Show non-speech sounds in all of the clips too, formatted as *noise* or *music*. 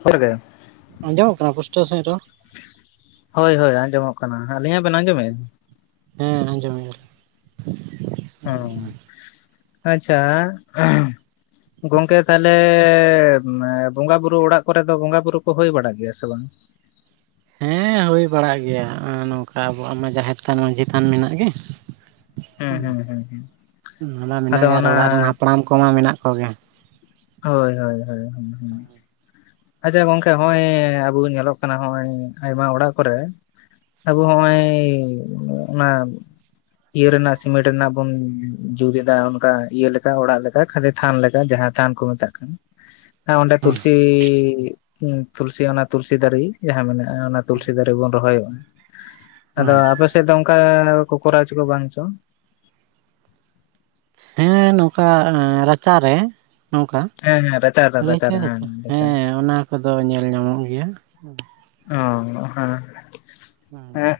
ᱜᱮ ᱟᱸᱡᱚᱢᱚᱼᱜ ᱠᱟᱱᱟ, ᱯᱩᱥᱴᱟᱹᱣ ᱥᱟᱹᱦᱤᱡ ᱨᱚᱲ? ᱦᱳᱭ, ᱦᱳᱭ ᱟᱸᱡᱚᱢᱚᱼᱜ ᱠᱟᱱᱟ᱾ ᱟᱹᱞᱤᱧᱟᱜ ᱵᱮᱱ ᱟᱸᱡᱚᱢᱮᱫ-ᱟ? ᱦᱮᱸ ᱟᱸᱡᱚᱢᱮᱟᱞᱤᱧ᱾ ᱮᱸ ᱟᱪᱪᱷᱟ ᱜᱚᱝᱠᱮ ᱛᱟᱦᱞᱮ ᱵᱚᱸᱜᱟ ᱵᱩᱨᱩ ᱚᱲᱟᱜ ᱠᱚᱨᱮ ᱫᱚ, ᱵᱚᱸᱜᱟ ᱵᱩᱨᱩ ᱠᱚ ᱦᱩᱭ ᱵᱟᱲᱟᱜ ᱜᱮᱭᱟ, ᱥᱮ ᱵᱟᱝ? ᱦᱮᱸ ᱦᱩᱭ ᱵᱟᱲᱟᱜ ᱜᱮᱭᱟ ᱾ᱱᱚᱝᱠᱟ ᱟᱵᱚᱣᱟ-ᱜ ᱢᱟ ᱾ᱡᱟᱸᱦᱮᱨ ᱛᱷᱟᱱ ᱢᱟᱹᱡᱷᱤ ᱛᱷᱟᱱ ᱢᱮᱱᱟᱜ ᱜᱮ᱾ ᱦᱩ ᱦᱩᱸ ᱦᱩᱸ ᱦᱩᱸ ᱦᱩᱸ ᱚᱱᱟ ᱢᱟ ᱟᱫᱚ ᱢᱮᱱᱟᱜ ᱜᱮᱭᱟ ᱚᱱᱟ ᱚᱲᱟᱜ ᱨᱮᱱ ᱦᱟᱯᱲᱟᱢ ᱠᱚᱢᱟ ᱢᱮᱱᱟᱜ ᱠᱚᱜᱮ᱾ ᱦᱳᱭ, ᱦᱳᱭ, ᱦᱳᱭ, ᱦᱳᱭ᱾ ᱟᱪᱪᱷᱟ ᱜᱚᱝᱠᱮ, ᱱᱚᱜᱼᱚᱭ ᱟᱵᱚ ᱧᱮᱞᱚᱜ ᱠᱟᱱᱟ ᱾ ᱱᱚᱜᱼᱚᱭ ᱟᱭᱢᱟ ᱚᱲᱟᱜ ᱠᱚᱨᱮ᱾ ᱟᱵ ᱦᱚᱸᱼᱚᱭ ᱚᱱᱟ ᱤᱭᱟᱹ ᱨᱮᱱᱟᱜ ᱥᱤᱢᱮᱱᱴ ᱨᱮᱱᱟᱜ ᱵᱩᱱ, ᱡᱩᱛ ᱮᱫᱟ ᱚᱱᱠᱟ ᱤᱭᱟᱹ ᱞᱮᱠᱟ ᱾ᱚᱲᱟᱜ ᱞᱮᱠᱟ ᱠᱷᱟᱹᱞᱤ ᱛᱷᱟᱱ ᱞᱮᱠᱟ ᱾ᱡᱟᱦᱟᱸ ᱛᱷᱟᱱ ᱠᱚ ᱢᱮᱛᱟᱜ ᱠᱟᱱᱟ ᱾ᱚᱸᱰᱮ ᱛᱩᱞᱥᱤ ᱛᱩᱞᱥᱤ, ᱚᱱᱟ ᱛᱩᱞᱥᱤ ᱫᱟᱨᱮ, ᱡᱟᱦᱟᱸ ᱢᱮᱱᱟᱜᱼᱟ᱾ ᱚᱱᱟ ᱛᱩᱞᱥᱤ ᱫᱟᱨᱮ ᱵᱚᱱ ᱨᱚᱦᱚᱭᱚᱜᱼᱟ᱾ ᱟᱫᱚ ᱟᱯᱮ ᱥᱮᱫ ᱫᱚ, ᱚᱱᱠᱟ ᱠᱚ ᱠᱚᱨᱟᱣ ᱪᱚ ᱠᱚ ᱵᱟᱝ ᱪᱚ? ᱦᱮᱸ ᱱᱚᱝᱠᱟ ᱨᱟᱪᱟ ᱨᱮ᱾ ᱱᱚᱝᱠᱟ ᱦᱮᱸ ᱦᱮᱸ ᱨᱟᱪᱟᱨ ᱨᱮ ᱞᱟᱹᱭ ᱨᱟᱪᱟᱨ ᱦᱚᱪᱚᱭ ᱦᱮᱸ ᱫᱟᱛᱚ, ᱨᱟᱪᱟᱨ ᱦᱮᱸ ᱚᱱᱟ ᱠᱚᱼᱫᱚ ᱧᱮᱞ ᱧᱟᱢᱚ-ᱜ ᱜᱮᱭᱟ᱾ ᱚ ᱦᱮᱸ, ᱦᱮᱸ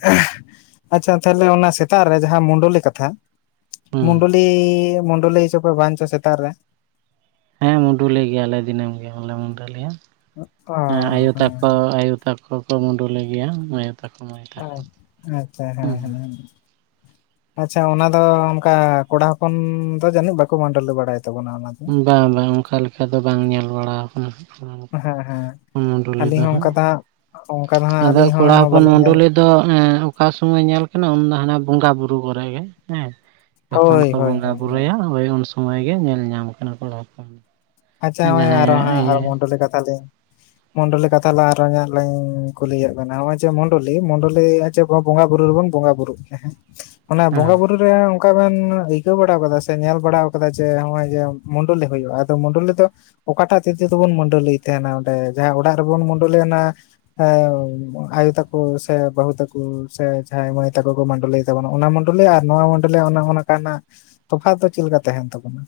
ᱟᱪᱪᱷᱟ ᱛᱟᱦᱚᱞᱮ ᱚᱱᱟ ᱥᱮᱛᱟᱜ ᱨᱮ, ᱡᱟᱦᱟᱸ ᱢᱳᱰᱳᱞᱤ ᱠᱟᱛᱷᱟ? ᱦᱩᱸ ᱢᱳᱰᱳᱞᱤ, ᱢᱩᱰᱩᱞᱤ ᱪᱚ ᱠᱚ ᱵᱟᱝ ᱪᱚ ᱥᱮᱛᱟ ᱨᱮ? ᱦᱮᱸ ᱢᱩᱰᱚᱞᱤ ᱜᱮᱭᱟᱞᱮ ᱫᱤᱱᱟᱹᱢ ᱜᱮ ᱟᱞᱮ ᱢᱩᱰᱩᱞᱤᱭᱼᱟ᱾ ᱚ ᱟᱭᱳ ᱦᱮᱸ ᱛᱟᱠᱚ ᱟᱭᱳ ᱛᱟᱠᱚ ᱠᱚ ᱢᱩᱰᱩᱞ ᱜᱮᱭᱟ᱾ ᱛᱟ ᱠᱚ ᱢᱟᱹᱭ ᱚ ᱛᱟᱠᱚ ᱟᱪᱪᱷᱟ ᱦᱮᱸ, ᱦᱮᱸ ᱟᱪᱪᱷᱟ ᱚᱱᱟ ᱫᱚ ᱚᱱᱠᱟ, ᱠᱚᱲᱟ ᱦᱚᱯᱚᱱ ᱫᱚ ᱡᱟᱹᱱᱤᱡ ᱵᱟᱠᱚ ᱢᱟᱹᱰᱚᱞᱤ ᱵᱟᱲᱟᱭ᱾ ᱛᱟᱵᱚᱱᱟ ᱚᱱᱟ ᱫᱚ- ᱵᱟᱝ, ᱵᱟᱝ ᱚᱱᱠᱟ ᱞᱮᱠᱟ ᱫᱚ ᱵᱟᱝ ᱧᱮᱞ ᱵᱟᱲᱟᱣ ᱟᱠᱟᱱᱟ᱾ ᱦᱮᱸ ᱦᱮᱸ ᱢᱩᱰᱚᱞᱤ ᱟᱹᱞᱤᱧ ᱫᱚ ᱦᱚᱸ ᱦᱟᱜ, ᱚᱱᱠᱟ ᱦᱟᱸᱜ ᱚᱱᱠᱟ ᱫᱚ ᱦᱟᱸᱜ ᱟᱫᱚ ᱟᱹᱞᱤᱧ ᱦᱚᱸ ᱠᱚᱲᱟᱸ ᱦᱚᱯᱚᱱ ᱵᱟᱹᱞᱤᱧ ᱧᱮᱞ ᱢᱩᱰᱚᱞᱤ ᱫᱚ ᱫᱚ ᱚᱠᱟ ᱥᱚᱢᱚᱭ ᱧᱮᱞ ᱠᱟᱱᱟ᱾ ᱩᱱ ᱫᱚ ᱦᱟᱱᱟ ᱵᱚᱸᱜᱟ ᱵᱩᱨᱩ ᱠᱚᱨᱮ ᱜᱮ᱾ ᱦᱮᱸ ᱡᱚᱠᱷᱚᱱ ᱦᱳᱭ ᱠᱚ ᱦᱳᱭ ᱵᱚᱸᱜᱟ ᱦᱳᱭ ᱵᱩᱨᱩᱭ-ᱟ᱾ ᱦᱳᱭ ᱩᱱ ᱥᱚᱢᱚᱭ ᱜᱮ, ᱧᱮᱞ ᱧᱟᱢ ᱠᱟᱱᱟ ᱠᱚ ᱦᱚᱯᱚᱱ ᱟᱪᱪᱷᱟ ᱱᱚᱜᱚᱭ ᱡᱟᱦᱟᱸᱭ ᱟᱨᱚ ᱦᱟᱸ ᱤᱭᱟᱹ ᱢᱚᱱᱰᱚᱞᱤ ᱠᱟᱛᱷᱟ ᱞᱤᱧ ᱢᱚᱱᱰᱚᱞ ᱠᱟᱛᱷᱟ ᱞᱮᱠᱟᱛᱮ, ᱟᱨᱚ ᱞᱤᱧ ᱞᱮᱧ ᱠᱩᱞᱤᱭᱮᱫ ᱵᱮᱱᱟ᱾ ᱱᱚᱜᱼᱚᱭ ᱡᱮ ᱢᱚᱱᱰᱚᱞᱤ, ᱢᱩᱚᱱᱰᱚᱞᱤ ᱮᱫ ᱵᱚᱸᱜᱟ ᱵᱩᱨᱩ ᱨᱮᱵᱚᱱ ᱵᱚᱸᱜᱟ ᱵᱩᱨᱩᱜ ᱜᱮᱭᱟ ᱾ ᱦᱮᱸ ᱚᱱᱟ ᱦᱮᱸ ᱵᱚᱸᱜᱟ ᱵᱩᱨᱩ ᱰᱩ ᱨᱮ ᱚᱱᱠᱟ ᱵᱮᱱ ᱟᱹᱭᱠᱟᱹᱣ ᱵᱟᱲᱟ ᱟᱠᱟᱫᱟ ᱥᱮ, ᱧᱮᱞ ᱵᱟᱲᱟ ᱟᱠᱟᱫᱟ ᱡᱮ ᱱᱚᱜᱼᱚᱭ ᱡᱮ, ᱢᱩᱰᱚᱞᱤ ᱦᱩᱭᱩᱜᱼᱟ᱾ ᱢᱩᱟᱰᱚᱞᱤ ᱫᱚ ᱚᱠᱟᱴᱟᱜ ᱛᱤᱛᱮ ᱵᱚᱱ ᱢᱩᱰᱚᱞᱤᱭᱮᱫ ᱛᱟᱦᱮᱱᱟ᱾ ᱚᱸᱰᱮ ᱡᱟᱦᱟᱸ ᱚᱲᱟᱜ ᱨᱮᱵᱚᱱ ᱢᱩᱰᱟᱹᱚᱞᱤᱭᱱᱟ᱾ ᱦᱮᱸ ᱟᱭᱩ ᱛᱟᱠᱚ, ᱥᱮ ᱵᱟᱦᱩ ᱛᱟᱠᱚ ᱥᱮ, ᱡᱷᱟᱭ ᱢᱟᱹᱭ ᱛᱠᱚ ᱠᱚ ᱢᱩᱰᱚᱞᱤ ᱛᱟᱰᱚᱱᱟ ᱚᱱᱟ ᱢᱚᱱᱰᱚᱞᱤ, ᱟᱨ ᱱᱚᱣᱟ ᱢᱚᱱᱰᱚᱞᱤᱭᱟ-ᱜ, ᱚᱱᱠᱟᱱᱟᱜ ᱛᱚᱯᱷᱟᱛ ᱫᱚ ᱪᱮᱫ ᱞᱮᱠᱟ ᱛᱟᱦᱮᱱ ᱛᱟᱵᱚᱱᱟ?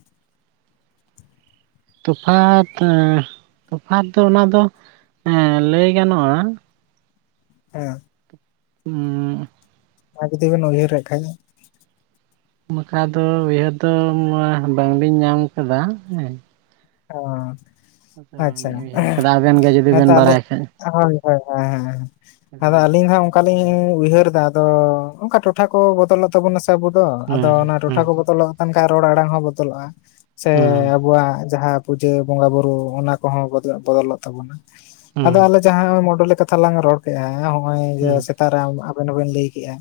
ᱦᱮᱸ ᱛᱚᱯᱷᱟᱛ ᱫᱚ ᱚᱱᱟ ᱫᱚ, ᱞᱟᱹᱭ ᱜᱟᱱᱚᱜᱼᱟ᱾ ᱦᱮᱸ ᱩᱸᱻ ᱟᱨ ᱡᱩᱫᱤ ᱵᱮᱱ ᱩᱭᱦᱟᱹᱨᱮᱫ ᱠᱷᱟᱡ ᱾ ᱵᱟᱠᱷᱟ ᱫᱚ ᱩᱭᱦᱟᱹᱨ ᱫᱚ ᱵᱟᱝᱞᱤᱧ ᱧᱟᱢ ᱟᱠᱟᱫᱟ ᱦᱮᱸ ᱾ ᱚᱻ ᱦᱮᱸ ᱥᱮ ᱵᱟᱝᱞᱤᱧ ᱩᱭᱦᱟᱹᱨ ᱠᱮᱫᱟ ᱟᱵᱮᱱ ᱜᱮ ᱡᱩᱫᱤ ᱵᱮᱱ ᱵᱟᱲᱟᱭ ᱠᱷᱟᱡ ᱾ ᱦᱚᱭ ᱦᱚᱭ ᱦᱚᱭ ᱦᱚᱭ ᱟᱫᱚ ᱟᱹᱞᱤᱧ ᱦᱟᱸᱜ ᱚᱱᱠᱟᱞᱤᱧ *unintelligible* ᱩᱭᱦᱟᱹᱨ ᱮᱫᱟ ᱟᱫᱚ ᱚᱱᱠᱟ ᱴᱚᱴᱷᱟ ᱠᱚ ᱵᱚᱫᱚᱞᱚᱜ ᱛᱟᱵᱚᱱᱟ ᱥᱮ ᱟᱵᱚ ᱫᱚ ᱟᱫᱚ ᱚᱱᱟ ᱴᱚᱴᱷᱟ ᱦᱩᱸ ᱠᱚ ᱵᱚᱫᱚᱞᱚᱜ ᱚᱱᱠᱟ ᱨᱚᱲ ᱟᱲᱟᱝ ᱦᱚᱸ ᱵᱚᱫᱚᱞᱚᱜᱼᱟ ᱥᱮ ᱦᱩᱸ ᱟᱵᱚᱣᱟᱜ ᱡᱟᱦᱟᱸ ᱯᱩᱡᱟᱹ ᱵᱚᱸᱜᱟ ᱵᱩᱨᱩ ᱚᱱᱟ ᱠᱚᱦᱚᱸ ᱵᱚᱫᱚᱞᱚᱜ ᱛᱟᱵᱚᱱᱟ ᱦᱩᱸ ᱦᱩᱸ ᱟᱫᱚ ᱟᱞᱮ ᱡᱟᱦᱟᱸ ᱢᱚᱰᱚᱞᱤ ᱠᱟᱛ ᱛᱷᱟ ᱞᱟᱝ ᱨᱚᱲ ᱠᱮᱫᱼᱟ ᱱᱚᱜᱼᱚᱭ ᱡᱮ ᱦᱩᱸ ᱥᱮᱛᱟᱜ ᱨᱮ ᱟᱵᱮ ᱟᱵᱮᱱ ᱦᱚᱸᱵᱮᱱ ᱞᱟᱹᱭ ᱠᱮᱜᱼᱟ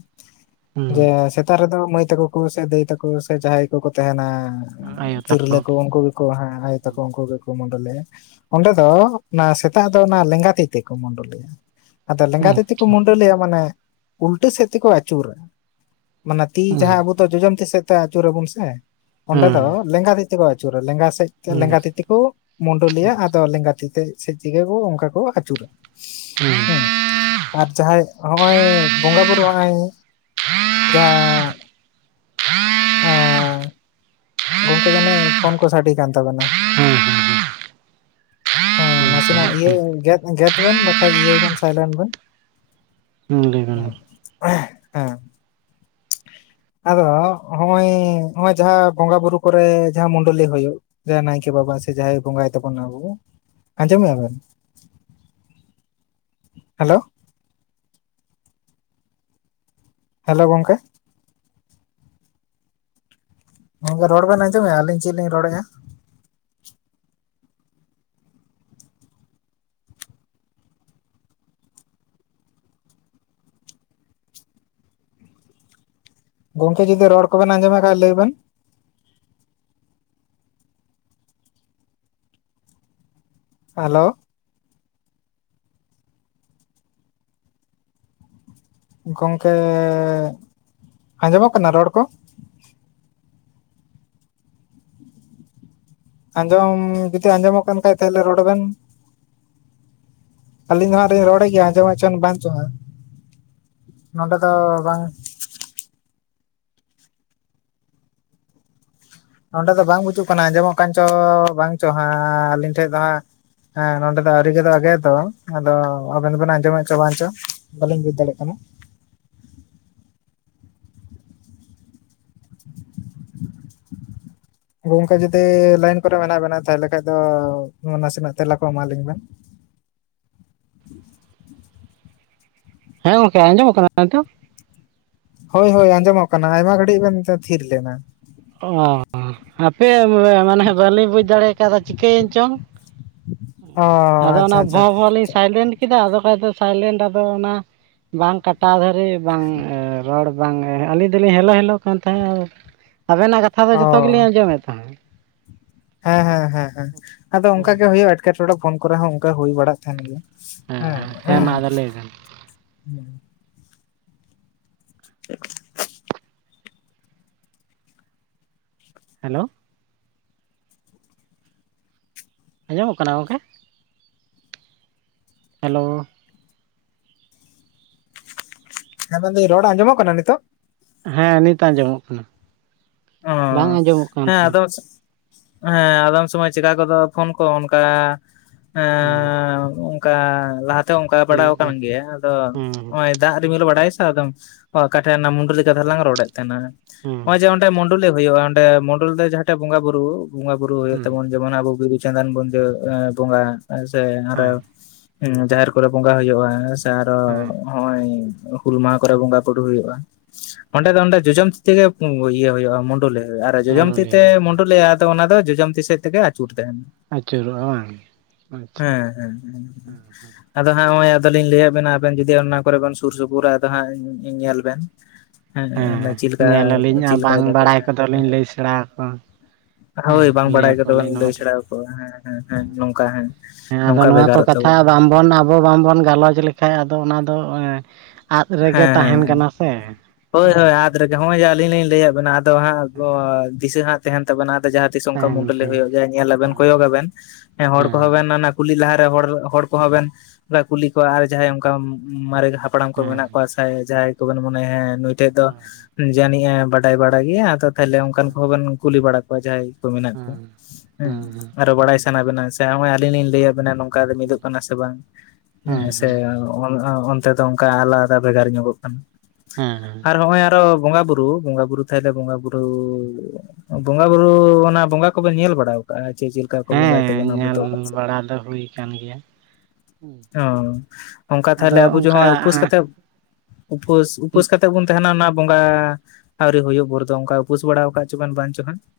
ᱦᱩᱸ ᱡᱮ ᱥᱮᱛ ᱥᱮᱛᱟᱜ ᱨᱮᱫᱚ ᱢᱟᱹᱭ ᱛᱟᱠᱚ ᱠᱚ ᱥᱮ ᱫᱟᱹᱭ ᱛᱟᱠᱚ ᱥᱮ ᱡᱟᱦᱟᱸᱭ ᱠᱚᱠᱚ ᱛᱟᱦᱮᱱᱟ ᱟᱭᱳ ᱛᱤᱨᱞᱟᱹ ᱛᱟᱠᱚ ᱠᱚ ᱩᱱᱠᱩ ᱜᱮ ᱠᱚ ᱦᱮᱸ ᱟᱭᱳ ᱛᱟᱠᱚ ᱩᱱᱠᱩ ᱜᱮᱠᱚ ᱢᱩᱰᱚᱞᱤᱭᱟ ᱾ ᱚᱸᱰᱮ ᱫᱚ ᱚᱱᱟ ᱥᱮᱛᱟᱜ ᱫᱚ ᱚᱱᱟ ᱞᱮᱸᱜᱟ ᱛᱤ ᱛᱮᱠᱚ ᱢᱩᱰᱚᱞᱤᱭᱟ ᱾ ᱟᱫᱚ ᱞᱮᱸᱜᱟ ᱛᱤ ᱦᱩᱸ ᱛᱮᱠᱚ ᱢᱩᱰᱚᱞᱤᱭᱟ ᱢᱟᱱᱮ ᱩᱞᱴᱟᱹ ᱥᱮᱫ ᱛᱮᱠᱚ ᱟᱹᱪᱩᱨᱟ ᱾ ᱢᱟᱱᱮ ᱛᱤ ᱦᱩᱸ ᱡᱟᱦᱟᱸ ᱟᱵᱚ ᱫᱚ ᱡᱚᱡᱚᱢ ᱛᱤ ᱥᱮᱫ ᱛᱮ ᱟᱹᱪᱩᱨᱟᱵᱚᱱ ᱥᱮ ᱚᱸᱰᱮ ᱫᱚ ᱦᱮᱸ ᱞᱮᱸᱜᱟ ᱛᱤ ᱛᱮᱠᱚ ᱟᱹᱪᱩᱨᱟ ᱞᱮᱸᱜᱟ ᱥᱮᱡ ᱛᱮ ᱞᱮᱸᱜᱟ ᱛᱤ ᱛᱮᱠᱚ ᱢᱩᱰᱞᱤᱭᱟ ᱟᱫᱚ ᱞᱮᱸᱜᱟ ᱛᱤ ᱛᱮ ᱥᱮᱪ ᱛᱮᱜᱮ ᱠᱚ ᱚᱱᱠᱟ ᱠᱚ ᱟᱹᱪᱩᱨᱟ ᱦᱮᱸ ᱾ ᱟᱨ ᱡᱟᱦᱟᱸᱭ ᱦᱚᱸᱜᱼᱚᱭ ᱵᱚᱸᱜᱟ ᱵᱳᱨᱳ ᱱᱚᱜᱼᱚᱭ ᱡᱟᱦᱟᱸ ᱮᱸᱻ ᱜᱚᱝᱠᱮ ᱜᱷᱟᱱᱮ ᱯᱷᱳᱱ ᱠᱚ ᱥᱟᱰᱮ ᱠᱟᱱ ᱛᱟᱵᱮᱱᱟ ᱦᱮᱸ ᱱᱟᱥᱮ ᱱᱟᱜ ᱤᱭᱟᱹ ᱜᱮᱫ ᱜᱮᱫ ᱵᱮᱱ ᱵᱟᱠᱷᱟᱡ ᱤᱭᱟᱹᱭ ᱵᱮᱱ ᱥᱟᱭᱞᱮᱱᱴ ᱵᱮᱱ ᱾ ᱞᱟᱹᱭ ᱵᱮᱱ ᱢᱟ ᱚᱸᱻ ᱦᱮᱸ ᱾ ᱟᱫᱚ ᱦᱚᱜᱼᱚᱭ ᱱᱚᱜᱼᱚᱭ ᱡᱟᱦᱟᱸ ᱵᱚᱸᱜᱟ ᱵᱩᱨᱩ ᱠᱚᱨᱮ ᱡᱟᱦᱟᱸ ᱢᱩᱰᱞᱤ ᱦᱩᱭᱩᱜ ᱡᱮ ᱱᱟᱭᱠᱮ ᱵᱟᱵᱟ ᱥᱮ ᱡᱟᱦᱟᱸᱭ ᱵᱚᱸᱜᱟᱭ ᱛᱟᱵᱚᱱ ᱟᱵᱚ ᱟᱸᱡᱚᱢᱮᱜ-ᱟ ᱵᱮᱱ? ᱦᱮᱞᱳ ᱦᱮᱞᱳ ᱜᱚᱝᱠᱮ ᱾ ᱜᱚᱢᱠᱮ ᱨᱚᱲ ᱵᱮᱱ ᱟᱸᱡᱚᱢᱮᱜ-ᱟ ᱟᱹᱞᱤᱧ ᱪᱮᱫ ᱞᱤᱧ ᱨᱚᱲᱮᱫᱼᱟ? ᱜᱚᱝᱠᱮ ᱡᱩᱫᱤ ᱨᱚᱲ ᱠᱚᱵᱮᱱ ᱟᱸᱡᱚᱢᱮᱫ ᱠᱷᱟᱱ ᱞᱟᱹᱭ ᱵᱮᱱ? ᱦᱮᱞᱳ ᱜᱚᱢᱠᱮᱻ ᱟᱸᱡᱚᱢᱚᱜ ᱠᱟᱱᱟ ᱨᱚᱲ ᱠᱚ? ᱟᱸᱡᱚᱢ ᱡᱩᱫᱤ ᱟᱸᱡᱚᱢᱚᱜ ᱠᱟᱱ ᱠᱷᱟᱡ ᱛᱟᱦᱚᱞᱮ ᱨᱚᱲ ᱵᱮᱱ? ᱟᱹᱞᱤᱧ ᱫᱚ ᱦᱟᱸᱜ ᱞᱤᱧ ᱨᱚᱲᱮᱫ ᱜᱮᱭᱟ ᱟᱸᱡᱚᱢᱮᱫ ᱪᱚᱝ ᱵᱟᱝ ᱪᱚᱝ ᱦᱟᱸᱜ ᱱᱚᱰᱮ ᱫᱚ ᱵᱟᱝ ᱱᱚᱸᱰᱮ ᱫᱚ ᱵᱟᱝ ᱵᱩᱡᱩᱜ ᱠᱟᱱᱟ ᱟᱸᱡᱚᱢᱚᱜ ᱠᱟᱱ ᱪᱚ ᱵᱟᱝ ᱪᱚ ᱦᱟᱸᱜ ᱟᱹᱞᱤᱧ ᱴᱷᱮᱡ ᱫᱚ ᱦᱟᱸᱜ ᱦᱮᱸ ᱱᱚᱰᱮ ᱫᱚ ᱟᱹᱣᱨᱤ ᱜᱮᱫᱚᱜ-ᱟ ᱜᱮᱫ ᱫᱚ ᱟᱫᱚ ᱟᱵᱮᱱ ᱫᱚᱵᱮᱱ ᱟᱸᱡᱚᱢᱮᱫ ᱪᱚ ᱵᱟᱝ ᱪᱚ ᱾ ᱵᱟᱹᱞᱤᱧ ᱵᱩᱡᱽ ᱫᱟᱲᱮᱭᱟᱜ ᱠᱟᱱᱟ ᱾ ᱜᱚᱝᱠᱮ ᱡᱩᱫᱤ ᱞᱟᱭᱤᱱ ᱠᱚᱨᱮ ᱢᱮᱱᱟᱜ ᱵᱮᱱᱟ ᱛᱟᱦᱚᱞᱮ ᱠᱷᱟᱱ ᱫᱚ ᱱᱟᱥᱮᱱᱟᱜ ᱛᱮᱞᱟ ᱠᱚ ᱮᱢᱟᱞᱤᱧ ᱵᱮᱱ? ᱦᱮᱸ ᱜᱚᱝᱠᱮ ᱟᱸᱡᱚᱢᱚᱜ ᱠᱟᱱᱟ ᱱᱤᱛᱚᱜ? ᱦᱚᱭ ᱦᱚᱭ ᱟᱸᱡᱚᱢᱚᱜ ᱠᱟᱱᱟ ᱟᱭᱢᱟ ᱜᱷᱟᱹᱲᱤᱡ ᱵᱮᱱ ᱛᱷᱤᱨ ᱞᱮᱱᱟ ᱾ ᱚᱻ ᱦᱟᱯᱮ ᱢᱟᱱᱮ ᱵᱟᱹᱞᱤᱧ ᱵᱩᱡᱽ ᱫᱟᱲᱮ ᱠᱟᱣᱫᱟ ᱪᱤᱠᱟᱹᱭᱮᱱ ᱪᱚᱝ ᱾ ᱚ ᱟᱫᱚ ᱟᱪᱪᱷᱟ ᱚᱱᱟ ᱟᱪᱪᱷᱟ ᱵᱷᱚ ᱵᱷᱚ ᱞᱤᱧ ᱥᱟᱭ ᱞᱮᱱᱰ ᱠᱮᱫᱟ ᱟᱫᱚ ᱠᱷᱟᱡ ᱫᱚ ᱥᱟᱭᱞᱮᱱᱰ ᱟᱫᱚ ᱚᱱᱟ ᱵᱟᱝ ᱠᱟᱴᱟ ᱫᱷᱟᱹᱨᱤᱡ ᱵᱟᱝ ᱨᱚᱲ ᱵᱟᱝᱜᱮ ᱟᱹᱞᱤᱧ ᱫᱚᱞᱤᱧ ᱦᱮᱞᱳ ᱦᱮᱞᱳ ᱠᱟᱱ ᱛᱟᱦᱮᱸᱫ ᱟᱵᱮᱱᱟᱜ ᱠᱟᱛ ᱠᱟᱛᱷᱟ ᱫᱚ ᱚ ᱡᱚᱛᱚ ᱜᱮᱞᱤᱧ ᱟᱸᱡᱚᱢᱮᱫ ᱛᱟᱦᱮᱫ ᱾ ᱦᱮᱸ ᱦᱮᱸ ᱦᱮᱸ ᱦᱮᱸ ᱟᱫᱚ ᱚᱱᱠᱟ ᱜᱮ ᱦᱩᱭᱩᱜᱼᱟ ᱮᱴᱠᱮᱴᱚᱬᱮ ᱯᱷᱳᱱ ᱠᱚᱨᱮ ᱦᱚᱸ ᱚᱱᱠᱟ ᱦᱩᱭ ᱵᱟᱲᱟᱜ ᱛᱟᱦᱮᱱ ᱜᱮᱭᱟ ᱾ ᱢᱟ ᱦᱮᱸ ᱟᱫᱚ ᱞᱟᱹᱭ ᱵᱮᱱ ᱾ *inaudible* ᱦᱮᱞᱳ᱾ ᱟᱸᱡᱚᱢᱚᱜ ᱠᱟᱱᱟ ᱜᱚᱝᱠᱮ? ᱦᱮᱞᱳ ᱾ ᱦᱮᱸ ᱢᱮᱱᱫᱟᱹᱞ ᱨᱚᱲ ᱟᱸᱡᱚᱢᱚᱜ ᱠᱟᱱᱟ ᱱᱤᱛᱳᱜ? ᱦᱮᱸ ᱱᱤᱛ ᱟᱸᱡᱚᱢᱚᱜ ᱠᱟᱱᱟ ᱾ ᱚ ᱦᱮᱸ ᱛᱟᱦᱮᱸᱫ ᱟᱫᱚ ᱦᱮᱸ ᱟᱫᱚᱢ ᱥᱚᱢᱚᱭ ᱪᱤᱠᱟ ᱠᱚᱫᱚ ᱯᱷᱳᱱ ᱠᱚ ᱚᱱᱠᱟ ᱮᱸ ᱚᱱᱠᱟ ᱞᱟᱦᱟᱛᱮ ᱚᱱᱠᱟ ᱵᱟᱲᱟᱣ ᱟᱠᱟᱱ ᱜᱮᱭᱟ ᱟᱫᱚ ᱦᱮᱸ ᱱᱚᱜᱚᱭ ᱫᱟᱜ ᱨᱤᱢᱤᱞ ᱵᱟᱲᱟᱭᱟ ᱥᱮ ᱟᱫᱚᱢ ᱚᱠᱟᱴᱷᱮᱱ ᱚᱱᱟ *unintelligible* ᱠᱟᱛᱷᱟ ᱞᱟᱝ ᱨᱚᱲᱮᱫ ᱛᱟᱦᱮᱱᱟ ᱦᱮᱸ ᱱᱚᱜ ᱚᱭ ᱡᱮᱸ ᱚᱰᱮ ᱢᱩᱰᱩᱞᱤ ᱦᱩᱭᱩᱜᱼᱟ ᱚᱸᱰᱮ ᱢᱩᱰᱩᱞ ᱫᱮ ᱡᱟᱦᱟᱸᱴᱮᱜ ᱵᱚᱸᱜᱟ ᱵᱩᱨᱩ ᱵᱚᱸᱜᱟ ᱵᱩᱨᱩ ᱦᱩᱭᱩᱜ ᱦᱮᱸ ᱛᱟᱵᱚᱱ ᱡᱮᱢᱚᱱ ᱟᱵᱚ ᱵᱤᱫᱩ ᱪᱟᱸᱫᱟᱱ ᱵᱚᱱᱫᱟᱹ ᱟᱸ ᱵᱚᱸᱜᱟ ᱥᱮ ᱟᱨᱚ ᱦᱮᱸ ᱦᱩᱸ ᱡᱟᱦᱮᱨ ᱠᱚᱨᱮ ᱵᱚᱸᱜᱟ ᱦᱩᱭᱩᱜᱼᱟ ᱥᱮ ᱟᱨᱚ ᱦᱮᱸ ᱱᱚᱜᱼᱚᱭ ᱦᱩᱞ ᱢᱟᱦᱟ ᱠᱚᱨᱮ ᱵᱚᱸᱜᱟ ᱵᱩᱨᱩ ᱦᱩᱭᱩᱜᱼᱟ ᱚᱸᱰᱮ ᱫᱚ ᱦᱮᱸ ᱚᱸᱰᱮ ᱡᱚᱡᱚᱢ ᱛᱤ ᱛᱮᱜᱮ ᱤᱭᱟᱹ ᱦᱩᱭᱩᱜᱼᱟ ᱢᱩᱰᱩᱞᱤ ᱦᱩᱭᱩᱜᱼᱟ ᱟᱨ ᱡᱚᱡᱚᱢᱛᱤ ᱢᱩᱰᱩᱞᱤ ᱛᱮ ᱦᱤᱡᱩᱜᱼᱟ ᱦᱮᱸ ᱢᱩᱰᱩᱞᱮᱭᱟ ᱟᱫᱚ ᱚᱱᱟ ᱫᱚ ᱡᱚᱡᱚᱢᱛᱤ ᱥᱮᱫ ᱛᱮᱜᱮ ᱟᱹᱪᱩᱨ ᱛᱟᱦᱮᱱᱟ ᱟᱹᱪᱩᱨᱚᱜᱼᱟ ᱵᱟᱝ ᱟᱪᱪᱷᱟ ᱦᱮᱸ ᱦᱮᱸ ᱦᱮᱸ ᱦᱮᱸ ᱾ ᱟᱫᱚ ᱦᱟᱸᱜ ᱱᱚᱜᱼᱚᱭ ᱟᱫᱚᱞᱤᱧ ᱞᱟᱹᱭ ᱟᱵᱮᱱᱟ ᱟᱵᱮᱱ ᱡᱩᱫᱤ ᱚᱱᱟ ᱠᱚᱨᱮ ᱵᱮᱱ ᱥᱩᱨ ᱥᱩᱯᱩᱨᱟ ᱟᱫᱚ ᱦᱟᱸᱜ ᱧᱮᱞ ᱵᱮᱱ ᱦᱮᱸ ᱚᱱᱮ ᱪᱮᱫ ᱞᱮᱠᱟ ᱧᱮᱞ ᱟᱹᱞᱤᱧ ᱟᱨ *unintelligible* ᱵᱟᱝ ᱫᱟᱠᱚ ᱵᱟᱲᱟᱭ ᱦᱮᱸ ᱠᱚᱫᱚᱞᱤᱧ ᱞᱟᱹᱭ ᱥᱮᱬᱟ ᱟᱠᱚᱣᱟ ᱦᱮᱸ ᱦᱳᱭ ᱵᱟᱝ ᱞᱟᱹᱭ ᱵᱟᱲᱟᱭ ᱠᱚᱫᱚ ᱵᱟᱝ ᱟᱠᱚᱣᱟᱞᱤᱧ ᱱᱚᱣᱟ ᱞᱟᱹᱭ ᱫᱚ ᱪᱷᱟᱲᱟ ᱟᱠᱚ ᱦᱮᱸ ᱦᱮᱸ ᱾ ᱦᱮᱸ ᱟᱫᱚ ᱱᱚᱣᱟ ᱠᱚ ᱠᱟᱛᱷᱟ ᱛᱟᱵᱚᱱ ᱵᱟᱝᱵᱚᱱ ᱟᱵᱚ ᱵᱟᱝᱵᱚᱱ ᱜᱟᱞᱚᱪ ᱞᱮᱠᱷᱟᱡ ᱟᱫᱚ ᱚᱱᱟ ᱫᱚ ᱮᱸ ᱟᱫ ᱨᱮᱜᱮ ᱦᱮᱸ ᱦᱮᱸ ᱦᱮᱸ ᱛᱟᱦᱮᱱ ᱠᱟᱱᱟ ᱥᱮ ᱦᱮᱸ ᱦᱳᱭ ᱦᱳᱭ ᱟᱫ ᱨᱮᱜᱮ ᱦᱚᱸᱜᱼᱚᱭ ᱡᱮ ᱟᱹᱞᱤᱧ ᱞᱤᱧ ᱞᱟᱹᱭᱟᱫ ᱵᱮᱱᱟ ᱟᱫᱚ ᱦᱟᱸᱜ ᱟ ᱫᱤᱥᱟᱹ ᱦᱟᱸᱜ ᱛᱟᱦᱮᱱ ᱛᱟᱵᱮᱱᱟ ᱟᱫᱚ ᱡᱟᱦᱟᱸ ᱛᱤᱥ ᱚᱱᱠᱟ ᱛᱟᱦᱮᱱ ᱢᱩᱰᱟᱹᱞᱤ ᱯᱮ ᱦᱩᱭᱩᱜ ᱜᱮᱭᱟ ᱧᱮᱞᱟᱵᱮᱱ ᱦᱮᱸ ᱠᱚᱭᱚᱜ ᱟᱵᱮᱱ ᱦᱮᱸ ᱦᱚᱲ ᱠᱚᱦᱚᱸ ᱵᱮᱱ ᱚᱱᱟ ᱠᱩᱞᱤ ᱞᱟᱦᱟᱨᱮ ᱦᱚᱲ ᱦᱚᱲ ᱠᱚᱦᱚᱸ ᱵᱮᱱ ᱠᱩᱞᱤ ᱠᱚᱣᱟ ᱟᱨ ᱡᱟᱦᱟᱸᱭ ᱚᱱᱠᱟ ᱢᱟᱨᱮ ᱦᱟᱯᱲᱟᱢ ᱠᱚ ᱢᱮᱱᱟᱜ ᱠᱚᱣᱟ ᱦᱮᱸ ᱟᱥᱟᱭᱟᱭ ᱡᱟᱦᱟᱸᱭ ᱠᱚᱵᱮᱱ ᱢᱚᱱᱮᱭᱟ ᱦᱮᱸ ᱱᱩᱭ ᱴᱷᱮᱡ ᱫᱚ ᱡᱟᱹᱱᱤᱡ ᱮ ᱵᱟᱰᱟᱭ ᱵᱟᱲᱟ ᱜᱮᱭᱟ ᱟᱫᱚ ᱛᱟᱦᱚᱞᱮ ᱚᱱᱠᱟᱱ ᱠᱚᱦᱚᱸ ᱦᱮᱸ ᱵᱮᱱ ᱠᱩᱞᱤ ᱵᱟᱲᱟ ᱠᱚᱣᱟ ᱡᱟᱦᱟᱸᱭ ᱠᱚ ᱢᱮᱱᱟᱜ ᱦᱮᱸ ᱠᱚ ᱦᱮᱸ ᱟᱨᱚ ᱵᱟᱲᱟᱭ ᱥᱟᱱᱟ ᱵᱮᱱᱟ ᱥᱮ ᱦᱚᱸᱜᱚᱭ ᱟᱹᱞᱤᱧ ᱞᱤᱧ ᱞᱟᱹᱭᱟᱜ ᱵᱮᱱᱟ ᱱᱚᱝ ᱚᱠᱟ ᱨᱮ ᱢᱤᱫᱚᱜ ᱦᱮᱸ ᱠᱟᱱᱟ ᱥᱮ ᱵᱟᱝ ᱦᱮᱸ ᱥᱮ ᱦᱮᱸ ᱟᱱ ᱟ ᱟᱱ ᱚᱱᱛᱮ ᱫᱚ ᱚᱱᱠᱟ ᱟᱞᱟᱫ ᱚᱠᱟ ᱵᱷᱮᱜᱟᱨ ᱧᱚᱜᱚᱜ ᱠᱟᱱᱟ ᱦᱮᱸ ᱦᱮᱸ ᱾ ᱟᱨ ᱦᱚᱸᱜᱼᱚᱭ ᱟᱨᱚ ᱵᱚᱸᱜᱟ ᱵᱩᱨᱩ ᱵᱚᱸᱜᱟ ᱵᱩᱨᱩ ᱛᱟᱦᱚᱞᱮ ᱵᱚᱸᱜᱟ ᱵᱩᱨᱩ ᱵᱚᱸᱜᱟ ᱵᱩᱨᱩ ᱚᱱᱟ ᱵᱚᱸᱜᱟ ᱠᱚᱵᱚᱱ ᱧᱮᱞ ᱵᱟᱲᱟ ᱠᱟᱜᱼᱟ ᱪᱮᱸ ᱪᱮᱫ ᱞᱮᱠᱟ ᱠᱚ ᱵᱚᱸᱜᱟᱭ ᱛᱟᱵᱚᱱᱟ ᱟᱵᱚ ᱫᱚ, ᱟᱫᱚ ᱦᱩᱭ ᱠᱟᱱ ᱜᱮᱭᱟ ᱾ ᱚ ᱚᱱᱠᱟ ᱛᱟᱦᱞᱮ ᱟᱫᱚ ᱟᱵᱚ ᱡᱮ ᱚᱱᱠᱟ ᱱᱚᱜᱼᱚᱭ ᱩᱯᱟᱹᱥ ᱠᱟᱛᱮᱫ ᱩᱯᱟᱹᱥ ᱩᱯᱟᱹᱥ ᱠᱟᱛᱮ‌ ᱵᱚᱱ ᱛᱟᱦᱮᱱᱟ ᱚᱱᱟ ᱵᱚᱸᱜᱟ ᱟᱹᱣᱨᱤ ᱦᱩᱭᱩᱜ ᱵᱷᱳᱨ ᱫᱚ ᱚᱝᱠᱟ ᱩᱯᱟᱹᱥ ᱵᱟᱲᱟᱣ ᱟᱠᱟᱫ ᱪᱚᱵᱮᱱ ᱵᱟᱝ ᱪᱚ ᱦᱟᱸᱜ ᱾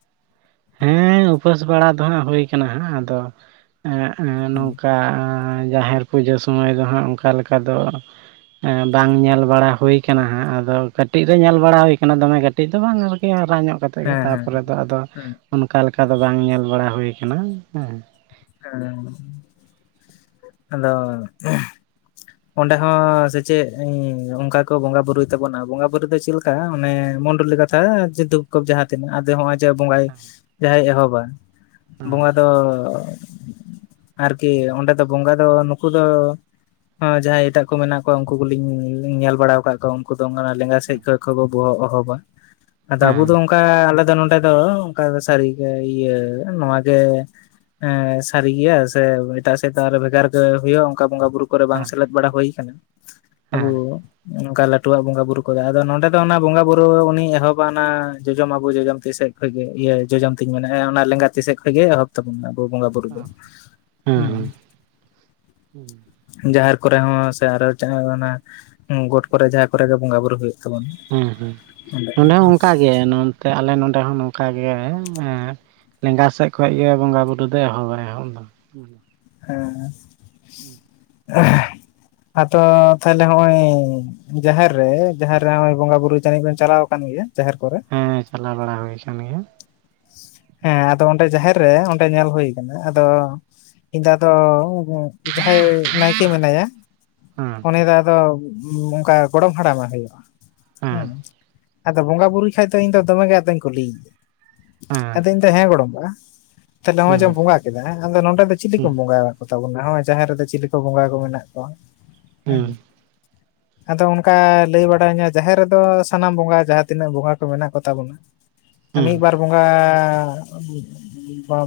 ᱦᱮᱸ ᱩᱯᱟᱹᱥ ᱵᱟᱲᱟ ᱫᱚ ᱦᱟᱸᱜ ᱦᱩᱭ ᱠᱟᱱᱟ ᱦᱟᱸᱜ ᱟᱫᱚ ᱮᱸ ᱮᱸ ᱦᱮᱸ ᱱᱚᱝᱠᱟ ᱮᱸ ᱡᱟᱦᱮᱨ ᱯᱩᱡᱟᱹ ᱥᱚᱢᱚᱭ ᱫᱚ ᱦᱟᱸᱜ ᱚᱱᱠᱟ ᱞᱮᱠᱟ ᱫᱚ ᱮᱸ ᱵᱟᱝ ᱧᱮᱞ ᱵᱟᱲᱟ ᱦᱩᱭ ᱠᱟᱱᱟ ᱦᱟᱸᱜ ᱟᱫᱚ ᱠᱟᱹᱴᱤᱡ ᱨᱮ ᱧᱮᱞ ᱵᱟᱲᱟ ᱦᱩᱭ ᱟᱠᱟᱱᱟ ᱫᱚᱢᱮ ᱠᱟᱹᱴᱤᱡ ᱠᱟᱹᱴᱤᱡ ᱫᱚ ᱵᱟᱝ ᱟᱨᱠᱤ ᱦᱟᱨᱟ ᱧᱚᱜ ᱠᱟᱛᱮᱫ ᱜᱮ ᱦᱮᱸ ᱛᱟᱨᱯᱚᱨᱮ ᱫᱚ ᱟᱫᱚ ᱦᱮᱸ ᱚᱱᱠᱟ ᱞᱮᱠᱟ ᱫᱚ ᱵᱟᱝ ᱧᱮᱞ ᱵᱟᱲᱟ ᱦᱩᱭ ᱟᱠᱟᱱᱟ ᱦᱮᱸ ᱾ ᱦᱮᱸ ᱟᱫᱚ ᱚᱸᱰᱮ ᱦᱚᱸ ᱥᱮᱪᱮᱜ ᱚᱱᱠᱟ ᱠᱚ ᱵᱚᱸᱜᱟ ᱵᱩᱨᱩᱭ ᱛᱟᱵᱚᱱᱟ ᱵᱚᱸᱜᱟ ᱵᱩᱨᱩ ᱫᱚ ᱪᱮᱞ ᱠᱟᱜ-ᱟ ᱚᱱᱮ ᱢᱚᱱᱰᱚᱞᱤ ᱠᱟᱛᱷᱟ ᱡᱮ ᱫᱩᱠ ᱠᱚ ᱡᱟᱦᱟᱸ ᱛᱤᱱᱟᱹᱜ ᱟᱫᱮ ᱦᱚᱸᱜ-ᱚᱭ ᱡᱚ ᱵᱚᱸᱜᱟᱭ ᱦᱮᱸ ᱡᱟᱦᱟᱸᱭ ᱮᱦᱚᱵᱟ ᱦᱮᱸ ᱵᱚᱸᱜᱟ ᱫᱚ ᱟᱨᱠᱤ ᱚᱸᱰᱮ ᱫᱚ ᱵᱚᱸᱜᱟ ᱫᱚ ᱱᱩᱠᱩ ᱫᱚ ᱦᱚᱸ ᱡᱟᱦᱟᱸᱭ ᱮᱴᱟᱜ ᱠᱚ ᱢᱮᱱᱟᱜ ᱠᱚᱣᱟ ᱩᱱᱠᱩ ᱠᱚᱞᱤᱧ ᱧᱮᱞ ᱵᱟᱲᱟᱣ ᱟᱠᱟᱫ ᱠᱚᱣᱟ ᱩᱱᱠᱩ ᱫᱚ ᱞᱮᱸᱜᱟ ᱥᱮᱡ ᱠᱚ ᱠᱚᱵᱚ ᱵᱚᱦᱚᱜ ᱚᱦᱚᱵᱟ ᱟᱫᱚ ᱟᱵᱚ ᱦᱮᱸ ᱫᱚ ᱚᱝ ᱠᱟ ᱟᱞᱮ ᱫᱚ ᱱᱚᱰᱮ ᱫᱚ ᱚᱝᱠᱟ ᱥᱟᱹᱨᱤᱜᱮ ᱤᱭᱟᱹ ᱱᱚᱣᱟᱜᱮ ᱦᱮᱸ ᱥᱟᱹᱨᱤ ᱜᱮᱭᱟ ᱥᱮ ᱮᱴᱟᱜ ᱥᱮᱫ ᱫᱚ ᱟᱨᱚ ᱵᱷᱮᱜᱟᱨ ᱜᱮ ᱦᱩᱭᱩᱜ-ᱟ ᱚᱝᱠᱟ ᱵᱚᱸᱜᱟ ᱵᱩᱨᱩ ᱠᱚᱨᱮ ᱵᱟᱝ ᱥᱮᱞᱮᱫ ᱵᱟᱲᱟ ᱦᱩᱭ ᱟᱠᱟᱱᱟ ᱟᱵᱩ ᱦᱮᱸ ᱚᱝᱠᱟ ᱞᱟᱹᱴᱩᱣᱟᱜ ᱵᱚᱸᱜᱟ ᱵᱩᱨᱩ ᱠᱚᱫᱚ ᱟᱫᱚ ᱱᱚᱰᱮ ᱫᱚ ᱚᱱᱟ ᱵᱚᱸᱜᱟ ᱵᱩᱨᱩ ᱩᱱᱤ ᱮᱦᱚᱵᱟ ᱚᱱᱟ ᱡᱚᱡᱚᱢ ᱟᱵᱚ ᱡᱚᱡᱚᱢ ᱛᱤᱥᱮᱫ ᱠᱷᱚᱡ ᱜᱮ ᱤᱭᱟᱹ ᱡᱚᱡᱚᱢ ᱛᱤᱧ ᱢᱮᱱᱟᱜ-ᱟ ᱚᱱᱟ ᱞᱮᱸᱜᱟ ᱛᱤ ᱥᱮᱫ ᱠᱷᱚᱡ ᱜᱮ ᱮᱦᱚᱵ ᱛᱚᱦᱚᱯ ᱟᱵᱚ ᱵᱚᱸᱜᱟ ᱵᱩᱨᱩ ᱫᱚ ᱦᱩᱸ᱾ ᱦᱩᱸ ᱡᱟᱦᱮᱨ ᱠᱚᱨᱮ ᱦᱚᱸ ᱥᱮ ᱟᱨᱚ ᱡᱟᱦᱟᱸ ᱚᱱᱟ ᱜᱚᱴ ᱠᱚᱨᱮ ᱡᱟᱦᱟᱸ ᱠᱚᱨᱮ ᱜᱮ ᱵᱚᱸᱜᱟ ᱵᱩᱨᱩ ᱦᱩᱭᱩᱜ ᱛᱟᱵᱚᱱᱟ ᱦᱮᱸ ᱦᱮᱸ ᱚᱸᱰᱮ ᱱᱚᱰᱮ ᱦᱚᱸ ᱚᱝᱠᱟᱜᱮ ᱱᱚᱱᱛᱮ ᱟᱞᱮ ᱱᱚᱰᱮ ᱦᱚᱸ ᱚᱝᱠᱟᱜᱮ ᱞᱮᱸᱜᱟ ᱥᱮᱡ ᱠᱷᱚ ᱜᱮ ᱵᱚᱸᱜᱟ ᱵᱩᱨᱩ ᱫᱚ ᱮᱦᱚᱵᱟᱭ ᱮᱦᱚᱵ ᱫᱚ᱾ ᱦᱮᱸ ᱦᱩᱸ ᱟᱫᱚ ᱛᱟᱦᱞᱮ ᱦᱚᱜ-ᱚᱭ ᱡᱟᱦᱮᱨ ᱨᱮ ᱡᱟᱦᱮᱨ ᱨᱮ ᱱᱚᱜ-ᱚᱭ ᱵᱚᱸᱜᱟ ᱵᱩᱨᱩ ᱡᱟᱹᱱᱤᱡ ᱵᱮᱱ ᱪᱟᱞᱟᱣ ᱟᱠᱟᱱ ᱜᱮᱭᱟ ᱡᱟᱦᱮᱨ ᱠᱚᱨᱮ, ᱦᱮᱸ ᱪᱟᱞᱟᱣ ᱵᱟᱲᱟ ᱦᱩᱭ ᱠᱟᱱ ᱜᱮᱭᱟ᱾ ᱦᱮᱸ ᱟᱫᱚ ᱚᱸᱰᱮ ᱡᱟᱦᱮᱨ ᱨᱮ ᱚᱸᱰᱮ ᱧᱮᱞ ᱦᱩᱭ ᱠᱟᱱᱟ ᱟᱫᱚ ᱤᱧ ᱫᱚ ᱟᱫᱚ ᱡᱟᱦᱟᱸᱭ ᱱᱟᱭᱠᱮ ᱢᱮᱱᱟᱭᱟ ᱦᱮᱸ ᱩᱱᱤ ᱫᱚ ᱟᱫᱚ ᱚᱝᱠᱟ ᱜᱚᱲᱚᱢ ᱦᱟᱲᱟᱢᱮ ᱦᱩᱭᱩᱜ-ᱟ ᱦᱩᱸ, ᱦᱮᱸ ᱟᱫᱚ ᱵᱚᱸᱜᱟ ᱵᱩᱨᱩᱭ ᱠᱷᱟᱡ ᱫᱚ ᱤᱧ ᱫᱚᱢᱮ ᱟᱫᱚᱧ ᱠᱩᱞᱤᱭᱟ, ᱦᱮᱸ ᱟᱫᱚ ᱤᱧ ᱫᱚ ᱦᱮᱸ ᱜᱚᱲᱚᱢᱵᱟ ᱛᱟᱦᱚᱞᱮ ᱱᱚᱜ-ᱚᱭ ᱡᱮᱢ ᱦᱩᱸ ᱵᱚᱸᱜᱟ ᱠᱮᱫᱟ ᱟᱫᱚ ᱱᱚᱰᱮ ᱫᱚ ᱪᱤᱞᱤ ᱠᱚᱢ ᱦᱩᱸ ᱵᱚᱸᱜᱟ ᱠᱚ ᱛᱟᱵᱚᱱᱟ ᱱᱚᱜ-ᱚᱭ ᱡᱟᱦᱮᱨ ᱨᱮᱫᱚ ᱪᱤᱞᱤ ᱠᱚ ᱵᱚᱸᱜᱟ ᱠᱚ ᱢᱮᱱᱟᱜ ᱠᱚᱣᱟ? ᱦᱩᱸ, ᱟᱫᱚ ᱚᱱᱠᱟ ᱞᱟᱹᱭ ᱵᱟᱲᱟ ᱤᱧᱟᱹ ᱡᱟᱦᱮᱨ ᱨᱮᱫᱚ ᱥᱟᱱᱟᱢ ᱵᱚᱸᱜᱟ ᱡᱟᱦᱟᱸ ᱛᱤᱱᱟᱹᱜ ᱵᱚᱸᱜᱟ ᱠᱚ ᱢᱮᱱᱟᱜ ᱠᱚᱛᱟ ᱵᱚᱱᱟ ᱦᱩᱸ ᱢᱤᱜ ᱵᱟᱨ ᱵᱚᱸᱜᱟ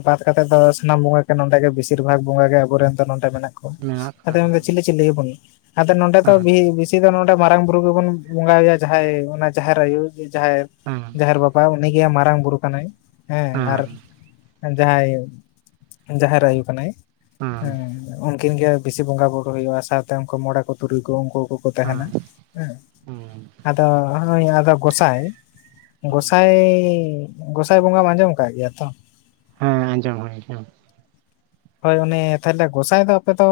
ᱵᱟᱫ ᱠᱟᱛᱮᱫ ᱫᱚ ᱥᱟᱱᱟᱢ ᱵᱚᱸᱜᱟ ᱜᱮ ᱱᱚᱰᱮ ᱜᱮ ᱵᱮᱥᱤᱨ ᱵᱷᱟᱜᱽ ᱵᱚᱸᱜᱟ ᱜᱮ ᱟᱵᱚᱨᱮᱱ ᱫᱚ ᱱᱚᱰᱮ ᱢᱮᱱᱟᱜ ᱢᱮᱱᱟᱜ ᱟᱫᱚ ᱠᱚᱣᱟ ᱦᱮᱸ ᱢᱮᱱ ᱪᱤᱞᱤ ᱪᱤᱞᱤ ᱜᱮ ᱵᱟᱹᱱᱩᱜ-ᱟ ᱟᱫᱚ ᱱᱚᱰᱮ ᱫᱚ ᱦᱮᱸ ᱵᱤᱥᱤ ᱥᱤ ᱫᱚ ᱱᱚᱰᱮ ᱢᱟᱨᱟᱝ ᱵᱩᱨᱩ ᱜᱮᱵᱚᱱ ᱵᱚᱸᱜᱟᱭᱟ ᱡᱟᱦᱟᱸᱭ ᱚᱱᱟ ᱡᱟᱦᱮᱨ ᱟᱭᱳ ᱡᱟᱦᱟᱸᱭ ᱦᱩᱸ ᱡᱟᱦᱮᱨ ᱵᱟᱵᱟ ᱩᱱᱤ ᱜᱮ ᱢᱟᱨᱟᱝ ᱵᱩᱨᱩ ᱠᱟᱱᱟᱭ᱾ᱦᱮᱸ ᱦᱮᱸ ᱟᱨ ᱡᱟᱦᱟᱸᱭ ᱡᱟᱦᱮᱨ ᱟᱭᱳ ᱠᱟᱱᱟᱭ, ᱦᱩᱸ ᱩᱱᱠᱤᱱ ᱜᱮ ᱵᱤᱥᱤ ᱵᱚᱸᱜᱟ ᱵᱩᱨᱩ ᱦᱩᱭᱩᱜ-ᱟ ᱥᱟᱶᱛᱮ ᱩᱱᱠᱩ ᱢᱚᱬᱮ ᱠᱚ ᱛᱩᱨᱩᱭ ᱠᱚ ᱩᱱᱠᱩ ᱠᱚ ᱠᱚ ᱛᱟᱦᱮᱸᱱᱟ ᱦᱮᱸ ᱦᱮᱸ ᱦᱮᱸ ᱟᱫᱚ ᱦᱚᱸᱜ-ᱚᱭ ᱟᱫᱚ ᱜᱚᱸᱥᱟᱭ, ᱜᱚᱸᱥᱟᱭ ᱜᱚᱸᱥᱟᱭ ᱵᱚᱸᱜᱟᱢ ᱟᱸᱡᱚᱢ ᱟᱠᱟᱜ ᱜᱮᱭᱟ ᱛᱚ? ᱦᱮᱸ ᱟᱸᱡᱚᱢ ᱦᱩᱭ ᱠᱟᱱᱟ᱾ ᱦᱳᱭ ᱩᱱᱤ ᱛᱟᱦᱚᱞᱮ ᱜᱚᱸᱥᱟᱭ ᱫᱚ ᱟᱯᱮᱫᱚ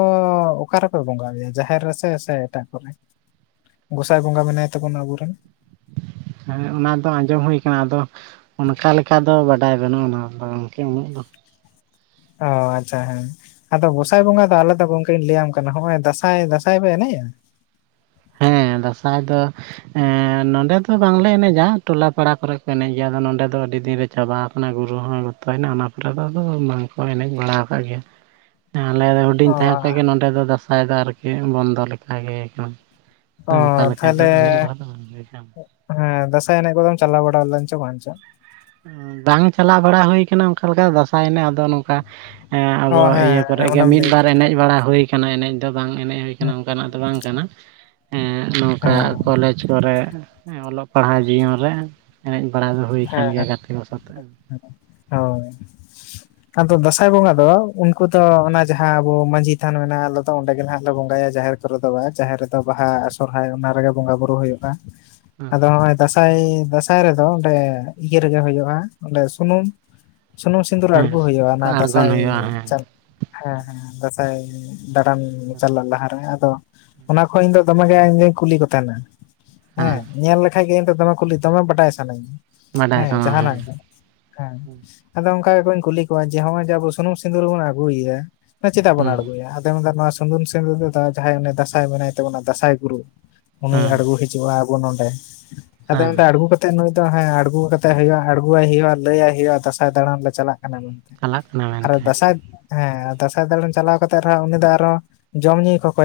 ᱚᱠᱟ ᱨᱮᱯᱮ ᱵᱚᱸᱜᱟᱭᱟ ᱡᱟᱦᱮᱨ ᱨᱮᱥᱮ ᱥᱮ ᱮᱴᱟᱜ ᱠᱚᱨᱮ? ᱜᱚᱸᱥᱟᱭ ᱵᱚᱸᱜᱟ ᱢᱮᱱᱟᱭ ᱛᱟᱵᱩᱱᱟ ᱟᱵᱩᱨᱮᱱ, ᱦᱮ ᱚᱱᱟ ᱫᱚ ᱟᱸᱡᱚᱢ ᱦᱩᱭ ᱠᱟᱱᱟ ᱟᱫᱚ ᱚᱱᱠᱟ ᱞᱮᱠᱟ ᱫᱚ ᱵᱟᱰᱟᱭ ᱵᱟᱹᱱᱩᱜ-ᱟ ᱚᱱᱟ ᱫᱚ ᱜᱚᱝᱠᱮ ᱩᱱᱟᱹᱜ ᱫᱚ᱾ ᱚ ᱟᱪᱪᱷᱟ ᱦᱮᱸ ᱟᱫᱚ ᱜᱚᱸᱥᱟᱭ ᱵᱚᱸᱜᱟ ᱫᱚ ᱟᱞᱮ ᱫᱚ ᱜᱚᱝᱠᱮᱧ ᱞᱟᱹᱭᱟᱢ ᱠᱟᱱᱟ ᱦᱚᱸᱜ-ᱚᱭ ᱫᱟᱸᱥᱟᱭ ᱫᱟᱸᱥᱟᱭ ᱯᱮ ᱮᱱᱮᱡ-ᱟ? ᱦᱮᱸ ᱫᱟᱸᱥᱟᱭ ᱫᱚ᱾ ᱮᱻ ᱱᱚᱸᱰᱮ ᱫᱚ ᱵᱟᱝᱞᱮ ᱮᱱᱮᱡ-ᱟ ᱴᱚᱞᱟ ᱯᱟᱲᱟ ᱠᱚᱨᱮ ᱠᱚ ᱮᱱᱮᱡ ᱜᱮᱭᱟ ᱟᱫᱚ ᱱᱚᱰᱮ ᱫᱚ ᱟᱹᱰᱤ ᱫᱤᱱ ᱨᱮ᱾ ᱪᱟᱵᱟ ᱟᱠᱟᱱᱟ ᱜᱩᱨᱩ ᱦᱚᱸᱭ ᱜᱚᱛᱚᱭᱱᱟ ᱚᱱᱟ ᱯᱚᱨᱮ ᱫᱚ ᱟᱫᱚ ᱵᱟᱝᱠᱚ ᱮᱱᱮᱡ ᱵᱟᱲᱟ ᱟᱠᱟᱫ ᱜᱮᱭᱟ᱾ *unintelligible* ᱟᱞᱮ ᱫᱚ ᱚ ᱦᱩᱰᱤᱧ ᱛᱟᱦᱮᱸ ᱠᱷᱚᱡ ᱜᱮ ᱱᱚᱸᱰᱮ ᱫᱚ ᱫᱟᱸᱥᱟᱭ ᱫᱚ ᱟᱨᱠᱤ ᱵᱚᱱᱫᱚ ᱞᱮᱠᱟ ᱜᱮ᱾ ᱚ ᱟᱫᱚ ᱚᱝᱠᱟ ᱞᱮᱠᱟ ᱫᱚ ᱛᱟᱦᱚᱞᱮ ᱮᱱᱮᱡ ᱵᱟᱲᱟ ᱫᱚ ᱵᱟᱝ ᱦᱩᱭ ᱠᱟᱱ᱾ ᱦᱮᱸ ᱫᱟᱸᱥᱟᱭ ᱮᱱᱮᱡ ᱠᱚᱫᱚᱢ ᱪᱟᱞᱟᱣ ᱵᱟᱲᱟ ᱞᱮᱱ ᱪᱚ ᱵᱟᱝ ᱪᱚ᱾ ᱮᱸᱻ ᱵᱟᱝ ᱪᱟᱞᱟᱣ ᱵᱟᱲᱟ ᱦᱩᱭ ᱠᱟᱱᱟ ᱚᱱᱠᱟ ᱞᱮᱠᱟ‌ ᱫᱟᱸᱥᱟᱭ ᱮᱱᱮᱜ ᱟᱫᱚ ᱱᱚᱝᱠᱟᱼᱼ ᱮᱸ ᱚ ᱟᱵᱚ ᱦᱮᱸ ᱤᱭᱟᱹ ᱠᱚᱨᱮ ᱦᱮᱸ ᱜᱮ ᱚᱱᱟᱢ ᱢᱤᱫ ᱞᱟᱹᱭ ᱵᱟᱨ ᱮᱱᱮᱡ ᱵᱟᱲᱟ ᱦᱩᱭ ᱠᱟᱱᱟ ᱮᱱᱮᱡᱼᱼ ᱫᱚ ᱵᱟᱝ ᱮᱱᱮᱡ ᱦᱩᱭ ᱠᱟᱱᱟ ᱦᱮᱸ ᱚᱱᱠᱟ ᱱᱟᱜ ᱫᱚ ᱵᱟᱝ ᱠᱟᱱᱟ ᱮᱸ ᱦᱮᱸ ᱱᱚᱝᱠᱟ ᱠᱚᱞᱮᱡᱽ᱾ *inaudible* ᱠᱚᱨᱮ ᱮᱸ ᱚᱞᱚᱜ ᱯᱟᱲᱦᱟᱣ ᱡᱤᱭᱚᱱ ᱨᱮ ᱮᱱᱮᱡ ᱵᱟᱲᱟ ᱫᱚ ᱦᱩᱭ ᱠᱟᱱ ᱜᱮᱭᱟ ᱜᱟᱛᱮ ᱠᱚ ᱥᱚᱛᱮᱜ᱾ ᱦᱚᱭ᱾ ᱟᱫᱚ ᱫᱟᱸᱥᱟᱭ ᱵᱚᱸᱜᱟ ᱫᱚ ᱩᱱᱠᱩ ᱛᱚ ᱚᱱᱟ ᱡᱟᱦᱟᱸ ᱟᱵᱚ ᱢᱟᱺᱡᱷᱤ ᱛᱷᱟᱱ ᱢᱮᱱᱟᱜ-ᱟ ᱟᱞᱮ ᱫᱚ ᱚᱸᱰᱮ ᱜᱮ ᱱᱟᱦᱟᱸᱜ ᱞᱮ ᱵᱚᱸᱜᱟ ᱭᱟ ᱡᱟᱦᱮᱨ᱾ ᱨᱮᱫᱚ ᱵᱟᱝ ᱡᱟᱦᱮᱨ ᱨᱮᱫᱚ ᱵᱟᱦᱟ ᱥᱚᱨᱦᱟᱭ ᱚᱱᱟ ᱨᱮᱜᱮ ᱵᱚᱸᱜᱟ ᱵᱳᱨᱳ ᱦᱩᱭᱩᱜ-ᱟ᱾ ᱟᱫᱚ ᱱᱚᱜ-ᱚᱭ ᱫᱟᱸᱥᱟᱭ ᱫᱟᱸᱥᱟᱭ ᱨᱮᱫᱚ ᱚᱸᱰᱮ ᱤᱭᱟᱹ ᱨᱮᱜᱮ ᱦᱩᱭᱩᱜ-ᱟ ᱚᱸᱰᱮ ᱥᱩᱱᱩᱢ᱾ ᱥᱩᱱᱩᱢ ᱥᱤᱸᱫᱩᱨ ᱟᱲᱜᱩ ᱦᱮᱸ ᱦᱩᱭᱩᱜ-ᱟ ᱚᱱᱟ ᱟᱬᱜᱚᱱ ᱫᱟᱸᱥᱟᱭ ᱦᱩᱭᱩᱜᱼᱟ ᱦᱮᱸ ᱪᱟᱞ ᱦᱮᱸ ᱦᱮᱸ ᱦᱮᱸ ᱫᱟᱸᱥᱟᱭ᱾ ᱫᱟᱬᱟᱱ ᱪᱟᱞᱟᱜ ᱞᱟᱦᱟ ᱨᱮ ᱟᱫᱚ ᱚᱱᱟ ᱠᱚ ᱤᱧ ᱫᱚ ᱫᱚᱢᱮ ᱜᱮ ᱤᱧ ᱫᱩ ᱠᱩᱞᱤ ᱠᱚ ᱛᱮᱦᱮᱱᱟ᱾ ᱦᱮᱸ ᱧᱮᱞ ᱞᱮᱠᱷᱟᱡ ᱜᱮ ᱤᱧ ᱫᱚ ᱫᱚᱢᱮ ᱠᱩᱞᱤ ᱫᱚᱢᱮ ᱵᱟᱰᱟᱭ ᱥᱟᱱᱟᱹᱧᱟ ᱵᱟᱰᱟᱭ ᱦᱮᱸ ᱥᱟᱱᱟ ᱡᱟᱦᱟᱸ ᱱᱟᱜ ᱜᱮ᱾ ᱦᱮᱸ ᱟᱫᱚ ᱚᱱᱠᱟ ᱜᱮᱠᱚᱧ ᱠᱩᱞᱤ ᱠᱚᱣᱟ ᱡᱮ ᱦᱚᱸᱜ-ᱚᱭ ᱡᱮ ᱟᱵᱚ ᱥᱩᱱᱩᱢ ᱥᱤᱸᱫᱩᱨ ᱵᱚᱱ ᱟᱜᱩᱭᱟ᱾ ᱛᱚ ᱪᱮᱫᱟᱜ ᱵᱚᱱ ᱦᱮᱸ ᱟᱬᱜᱚᱭᱟ ᱟᱫᱚᱭ ᱢᱮᱱᱫᱟ ᱱᱚᱣᱟ᱾ ᱥᱩᱱᱩᱢ‌ ᱥᱤᱸᱫᱩᱨ ᱫᱚ ᱫᱟ ᱡᱟᱦᱟᱸᱭ ᱩᱱᱤ ᱫᱟᱥᱟᱸᱭ ᱢᱮᱱᱟᱭ ᱛᱟᱵᱚᱱᱟ ᱫᱟᱥᱟᱸᱭ ᱜᱩᱨᱩ ᱩᱱᱤᱭ ᱦᱮᱸ ᱟᱲᱜᱩ᱾ ᱡᱩᱜ-ᱟ ᱟᱵᱚ ᱱᱚᱰᱮ ᱟᱫᱚᱭ ᱦᱮᱸ ᱢᱮᱱ ᱫᱟ ᱟᱬᱜᱩ ᱠᱟᱛᱮᱜ ᱱᱩᱭ ᱫᱚᱼᱼ ᱦᱮᱸ ᱟᱬᱜᱩ ᱠᱟᱛᱮᱜ ᱦᱩᱭᱩᱜ-ᱟ ᱟᱲᱜ ᱞᱟᱹᱭᱟᱭ ᱦᱩᱭᱩᱜ-ᱟ ᱫᱟᱥᱟᱸᱭ ᱫᱟᱬᱟᱱ ᱞᱮ ᱪᱟᱞᱟᱜ ᱠᱟᱱᱟ ᱢᱮᱱᱼᱼ ᱪᱟᱞᱟᱜ ᱠᱟᱱᱟ ᱟᱨ ᱢᱮᱱᱛᱮ ᱫᱟᱥᱟᱸᱭᱼᱼ ᱦᱮᱸ ᱟᱨ ᱫᱟᱸᱥᱟᱭ ᱫᱟᱬᱟᱱ ᱪᱟᱞᱟᱣ ᱠᱟᱛᱮᱜ ᱟᱨᱦᱚᱸ ᱩᱱᱤ ᱫᱚ ᱟᱨᱦᱚᱸ ᱡᱚᱢ ᱧᱩᱭ ᱠᱷᱚᱠᱚᱭᱟ᱾